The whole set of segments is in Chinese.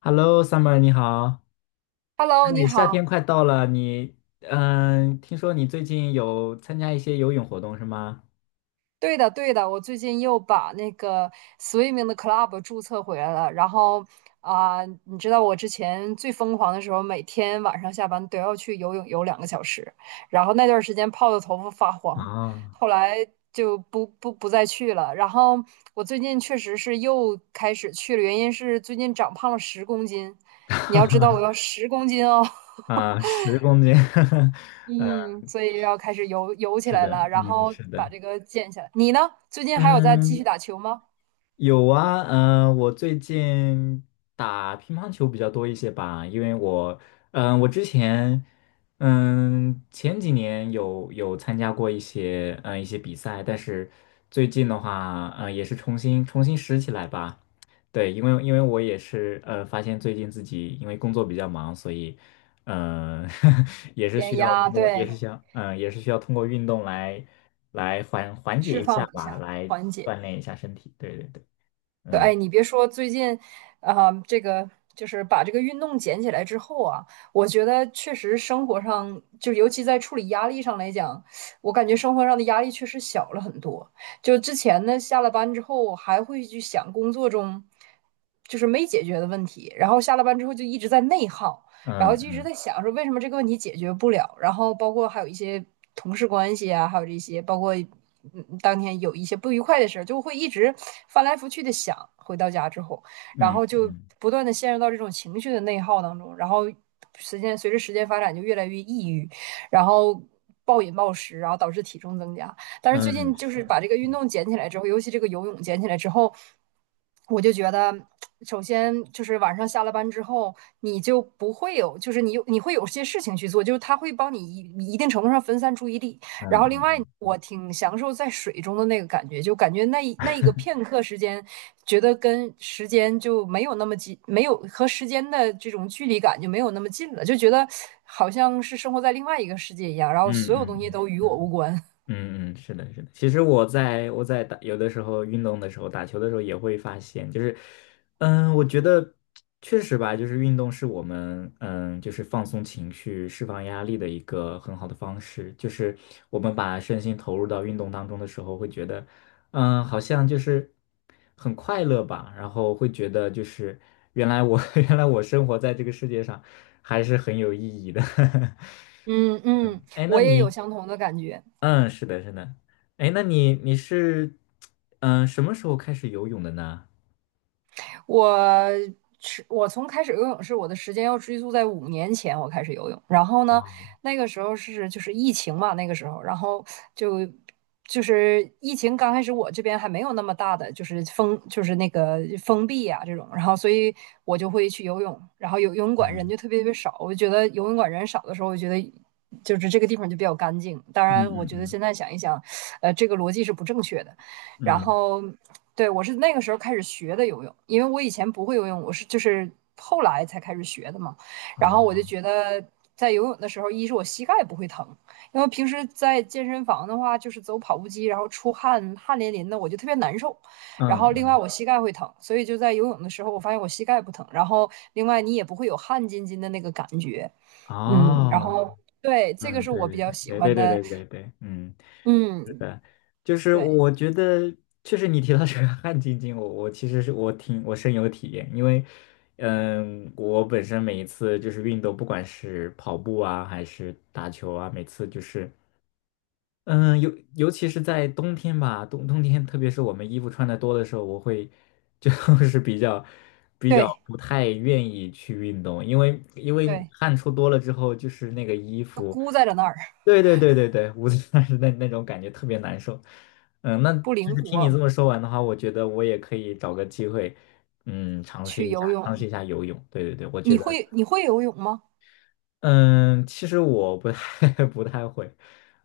Hello，Summer，你好。Hello，你哎，夏好。天快到了，听说你最近有参加一些游泳活动是吗？对的，对的，我最近又把那个 swimming 的 club 注册回来了。然后啊、你知道我之前最疯狂的时候，每天晚上下班都要去游泳游2个小时，然后那段时间泡的头发发黄，啊，后来就不再去了。然后我最近确实是又开始去了，原因是最近长胖了十公斤。你要知道，我要 十公斤哦。啊，十公斤，嗯，所以要开始游 起是来的，了，然嗯，后是把的，这个减下来。你呢？最近还有在继续嗯，打球吗？有啊，我最近打乒乓球比较多一些吧，因为我，嗯、我之前，嗯、前几年有参加过一些，一些比赛，但是最近的话，也是重新拾起来吧。对，因为我也是，发现最近自己因为工作比较忙，所以，嗯、也是需减要压，通过，也是对，想，也是需要通过运动来缓解释一下放一吧，下，来缓解。锻炼一下身体。对对对。对，嗯哎，你别说，最近，这个就是把这个运动捡起来之后啊，我觉得确实生活上，就尤其在处理压力上来讲，我感觉生活上的压力确实小了很多。就之前呢，下了班之后还会去想工作中就是没解决的问题，然后下了班之后就一直在内耗。然嗯后就一直嗯在想说为什么这个问题解决不了，然后包括还有一些同事关系啊，还有这些，包括当天有一些不愉快的事就会一直翻来覆去的想。回到家之后，然嗯后就嗯不断的陷入到这种情绪的内耗当中，然后随着时间发展就越来越抑郁，然后。暴饮暴食，然后导致体重增加。但是最嗯，近就是，是把这个运动捡起来之后，尤其这个游泳捡起来之后，我就觉得，首先就是晚上下了班之后，你就不会有，就是你会有些事情去做，就是它会帮你一定程度上分散注意力。然后另外，嗯我挺享受在水中的那个感觉，就感觉那一个片刻时间，觉得跟时间就没有那么近，没有和时间的这种距离感就没有那么近了，就觉得好像是生活在另外一个世界一样，然后嗯所嗯有东嗯。西嗯都与我无关。嗯嗯，是的，是的。其实我在有的时候运动的时候，打球的时候也会发现，就是，我觉得确实吧，就是运动是我们就是放松情绪、释放压力的一个很好的方式。就是我们把身心投入到运动当中的时候，会觉得，好像就是很快乐吧，然后会觉得就是原来我 原来我生活在这个世界上还是很有意义的。嗯嗯，嗯，哎，我也有相同的感觉。嗯，是的，是的，哎，那你你是，嗯、什么时候开始游泳的呢？我我开始游泳是我的时间要追溯在5年前，我开始游泳。然后呢，哦，那个时候是就是疫情嘛，那个时候，然后就疫情刚开始，我这边还没有那么大的就是封，就是那个封闭呀、这种，然后所以我就会去游泳，然后游泳馆人嗯就特别特别少。我就觉得游泳馆人少的时候，我觉得。就是这个地方就比较干净，当嗯然，我嗯觉得嗯现在想一想，这个逻辑是不正确的。然嗯，后，对我是那个时候开始学的游泳，因为我以前不会游泳，我是就是后来才开始学的嘛。然后我就哦，觉得在游泳的时候，一是我膝盖不会疼，因为平时在健身房的话，就是走跑步机，然后出汗淋淋的，我就特别难受。然嗯后另外嗯我膝盖会疼，所以就在游泳的时候，我发现我膝盖不疼。然后另外你也不会有汗津津的那个感觉，嗯。然哦，后对，这个嗯，是我对比较对喜对对欢对对的，对对对，嗯，是嗯，的，就是对我觉得确实你提到这个汗津津，我其实是我深有体验，因为，我本身每一次就是运动，不管是跑步啊还是打球啊，每次就是。嗯，尤其是在冬天吧，冬天，特别是我们衣服穿的多的时候，我会就 是比较对不太愿意去运动，因为对，汗出多了之后，就是那个衣都服，箍在了那儿。对对对对对，捂着但是那种感觉特别难受。那不就灵是听你这活么说完的话，我觉得我也可以找个机会，尝试去一下游尝泳。试一下游泳。对对对，我觉你得。会你会游泳吗？嗯，其实我不太 不太会，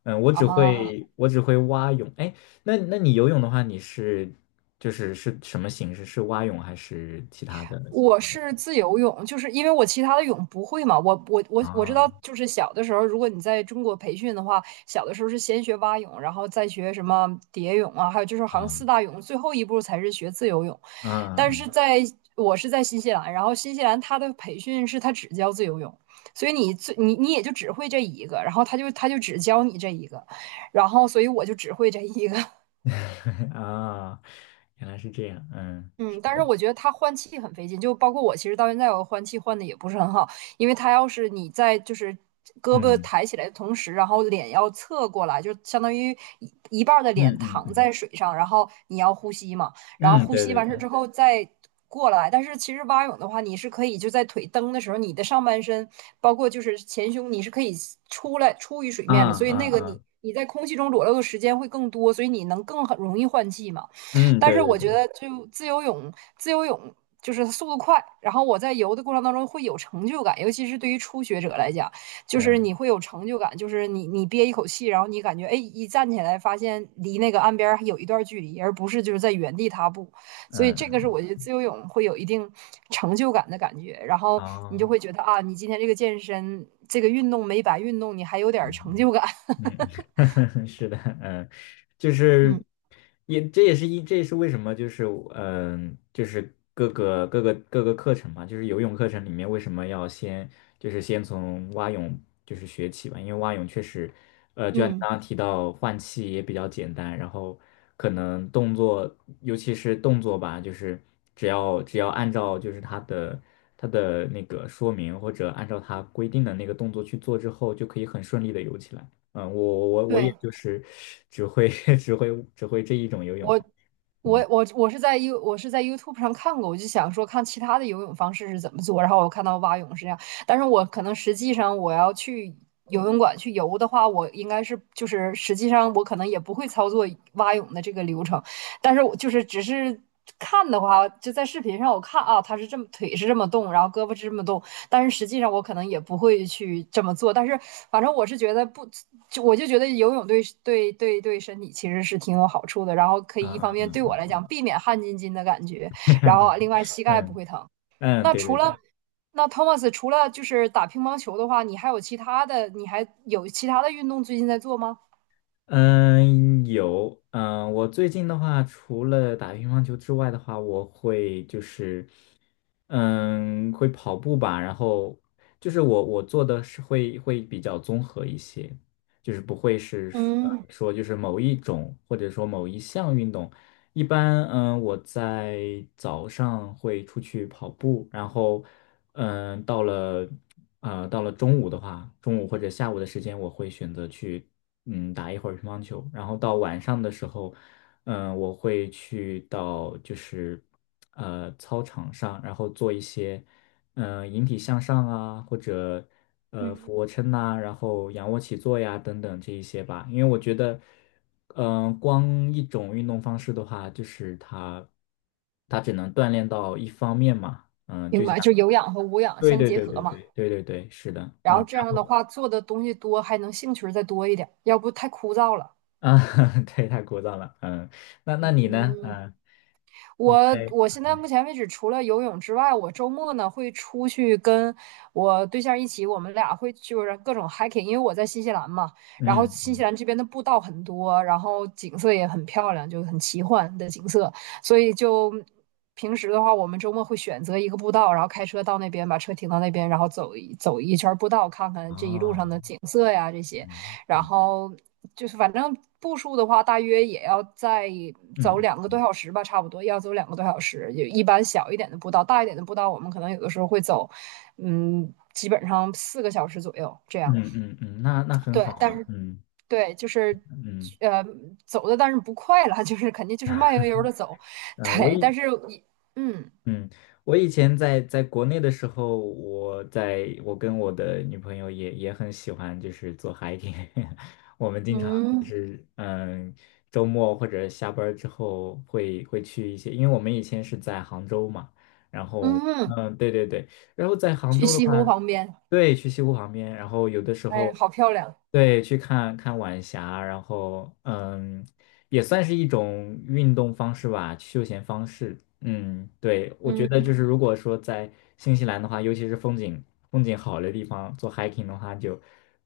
我只啊，会我只会蛙泳。哎，那你游泳的话，你是就是是什么形式？是蛙泳还是其他的我游泳？是自由泳，就是因为我其他的泳不会嘛。我知道，啊就是小的时候，如果你在中国培训的话，小的时候是先学蛙泳，然后再学什么蝶泳啊，还有就是好像四啊大泳，最后一步才是学自由泳。但啊 是在我是在新西兰，然后新西兰它的培训是它只教自由泳，所以你最你你也就只会这一个，然后他就只教你这一个，然后所以我就只会这一个，啊！原来是这样，嗯，是嗯，但是的，我觉得它换气很费劲，就包括我，其实到现在我换气换的也不是很好，因为它要是你在就是胳膊嗯抬起来的同时，然后脸要侧过来，就相当于一半儿的嗯脸嗯躺嗯在水上，然后你要呼吸嘛，然后嗯，呼对吸对完对，事之后再过来。但是其实蛙泳的话，你是可以就在腿蹬的时候，你的上半身包括就是前胸，你是可以出来出于水啊面的，所以那啊个你啊，你在空气中裸露的时间会更多，所以你能更很容易换气嘛。嗯，但对是对我对，觉得就自由泳，自由泳就是速度快，然后我在游的过程当中会有成就感，尤其是对于初学者来讲，就是嗯你会有成就感，就是你你憋一口气，然后你感觉哎一站起来，发现离那个岸边还有一段距离，而不是就是在原地踏步，所以嗯这个是嗯，我觉得自由泳会有一定成就感的感觉，然后你就哦。会觉得啊，你今天这个健身这个运动没白运动，你还有点成嗯就感，嗯，是的，嗯，就是嗯也这也是一这也是为什么就是就是各个课程嘛，就是游泳课程里面为什么要先就是先从蛙泳就是学起吧，因为蛙泳确实就像你嗯，刚刚提到换气也比较简单，然后可能动作尤其是动作吧，就是只要按照就是它的那个说明或者按照它规定的那个动作去做之后，就可以很顺利的游起来。我也对。就是只会 只会这一种游泳方我式嗯我是在 YouTube 上看过，我就想说看其他的游泳方式是怎么做，然后我看到蛙泳是这样，但是我可能实际上我要去游泳馆去游的话，我应该是就是实际上我可能也不会操作蛙泳的这个流程，但是我就是只是看的话，就在视频上我看啊，他是这么腿是这么动，然后胳膊是这么动，但是实际上我可能也不会去这么做。但是反正我是觉得不，就我就觉得游泳对身体其实是挺有好处的。然后可嗯以一方面嗯对我来嗯讲避免汗津津的感觉，嗯，然后另外膝嗯盖不嗯会疼。嗯，那对除对对。了那 Thomas 除了就是打乒乓球的话，你还有其他的，你还有其他的运动最近在做吗？嗯，有，我最近的话，除了打乒乓球之外的话，我会就是，会跑步吧，然后就是我做的是会比较综合一些，就是不会是说呃嗯说就是某一种或者说某一项运动，一般我在早上会出去跑步，然后到了。到了中午的话，中午或者下午的时间，我会选择去打一会儿乒乓球，然后到晚上的时候，我会去到就是操场上，然后做一些引体向上啊，或者俯卧嗯，撑呐、然后仰卧起坐呀等等这一些吧，因为我觉得。光一种运动方式的话，就是它，它只能锻炼到一方面嘛。嗯、明就像。白，就有氧和无氧对相对结对合对嘛。对对对对，是的，然后这然样的后话，做的东西多，还能兴趣儿再多一点，要不太枯燥了。啊，对，太枯燥了，嗯，那你呢？嗯，嗯，你我在我现在目前为止，除了游泳之外，我周末呢会出去跟我对象一起，我们俩会就是各种 hiking，因为我在新西兰嘛，然后新嗯，西兰这边的步道很多，然后景色也很漂亮，就很奇幻的景色，所以就平时的话，我们周末会选择一个步道，然后开车到那边，把车停到那边，然后走一圈步道，看看这一路上哦，的景色呀这些。然嗯后就是反正步数的话，大约也要再走嗯两个多小时吧，差不多要走两个多小时。就一般小一点的步道，大一点的步道，我们可能有的时候会走，嗯，基本上4个小时左右这嗯样。嗯嗯，那很好对，但啊，是嗯对，就是嗯呃，走的但是不快了，就是肯定就是慢悠悠的走。嗯，呃我对，也但是一嗯嗯，我以前在国内的时候，我跟我的女朋友也很喜欢，就是做 hiking。我们经常就嗯是周末或者下班儿之后会去一些，因为我们以前是在杭州嘛，然后嗯，对对对，然后在杭去州的西话，湖旁边，对，去西湖旁边，然后有的时哎，候好漂亮，对去看看晚霞，然后也算是一种运动方式吧，休闲方式。嗯，对，我觉得就嗯，是如果说在新西兰的话，尤其是风景好的地方做 hiking 的话就，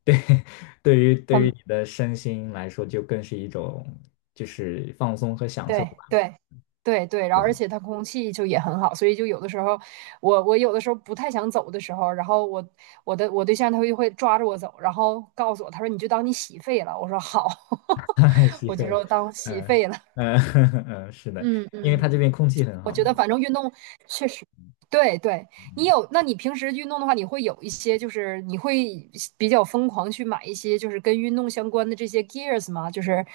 对 对于很你的身心来说，就更是一种就是放松和享受对吧。对对对，然后而对，且它空气就也很好，所以就有的时候我有的时候不太想走的时候，然后我我对象他会抓着我走，然后告诉我，他说你就当你洗肺了，我说好，吸我就肺了，说当洗嗯肺了，嗯 嗯，是的，嗯因为嗯。它这边空气很我好觉得嘛。反正运动确实，对对，你有，那你平时运动的话，你会有一些，就是你会比较疯狂去买一些，就是跟运动相关的这些 gears 吗？就是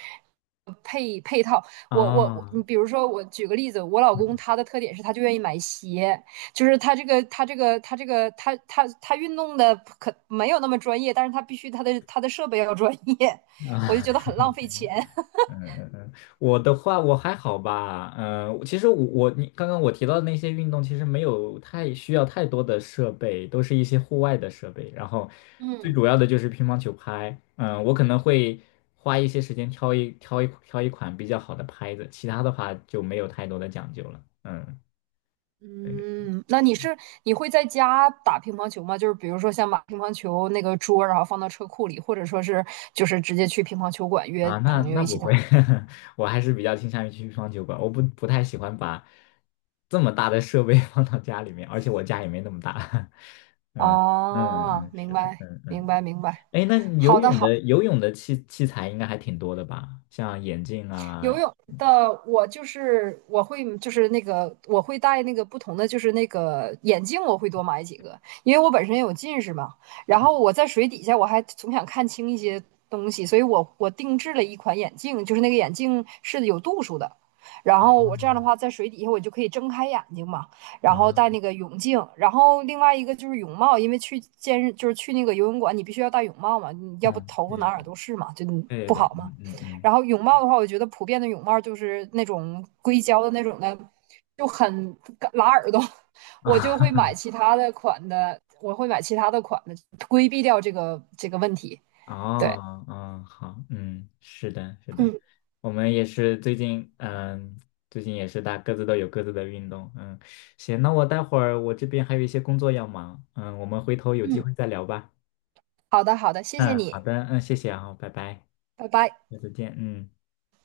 配套。我，啊，你比如说，我举个例子，我老嗯公他的特点是他就愿意买鞋，就是他这个他这个他这个他他他运动的可没有那么专业，但是他必须他的他的设备要专业，我就啊，觉得 很浪费钱。嗯嗯嗯，我的话我还好吧，其实我你刚刚我提到的那些运动，其实没有太需要太多的设备，都是一些户外的设备。然后最嗯。主要的就是乒乓球拍，我可能会花一些时间挑一款比较好的拍子，其他的话就没有太多的讲究了。嗯，对嗯，那你是你会在家打乒乓球吗？就是比如说像把乒乓球那个桌，然后放到车库里，或者说是就是直接去乒乓球馆约啊，那朋友那一起不会，打。我还是比较倾向于去乒乓球馆，我不太喜欢把这么大的设备 放到家里面，而且我家也没那么大。嗯嗯哦，嗯，是明的，白，嗯嗯。明白，明白。哎，那你好游的，泳好。的游泳的器材应该还挺多的吧？像眼镜啊，游泳的我就是我会就是那个我会戴那个不同的就是那个眼镜，我会多买几个，因为我本身有近视嘛。然后我在水底下我还总想看清一些东西，所以我定制了一款眼镜，就是那个眼镜是有度数的。然后我这样的话，在水底下我就可以睁开眼睛嘛，然后戴啊，那个泳镜，然后另外一个就是泳帽，因为去健身就是去那个游泳馆，你必须要戴泳帽嘛，你要不嗯，头发对哪对儿哪儿对都是嘛，就对对不对，好嘛。嗯嗯嗯，然后泳帽的话，我觉得普遍的泳帽就是那种硅胶的那种的，就很拉耳朵。我就会买啊，其他的款的，我会买其他的款的，规避掉这个问题。对，哦，嗯，好，嗯，是的，是的，嗯我们也是最近，嗯，最近也是各自都有各自的运动，嗯，行，那我待会儿我这边还有一些工作要忙，嗯，我们回头有机嗯，会再聊吧，好的好的，谢谢嗯，好你，的，嗯，谢谢啊，拜拜，拜拜。下次见，嗯。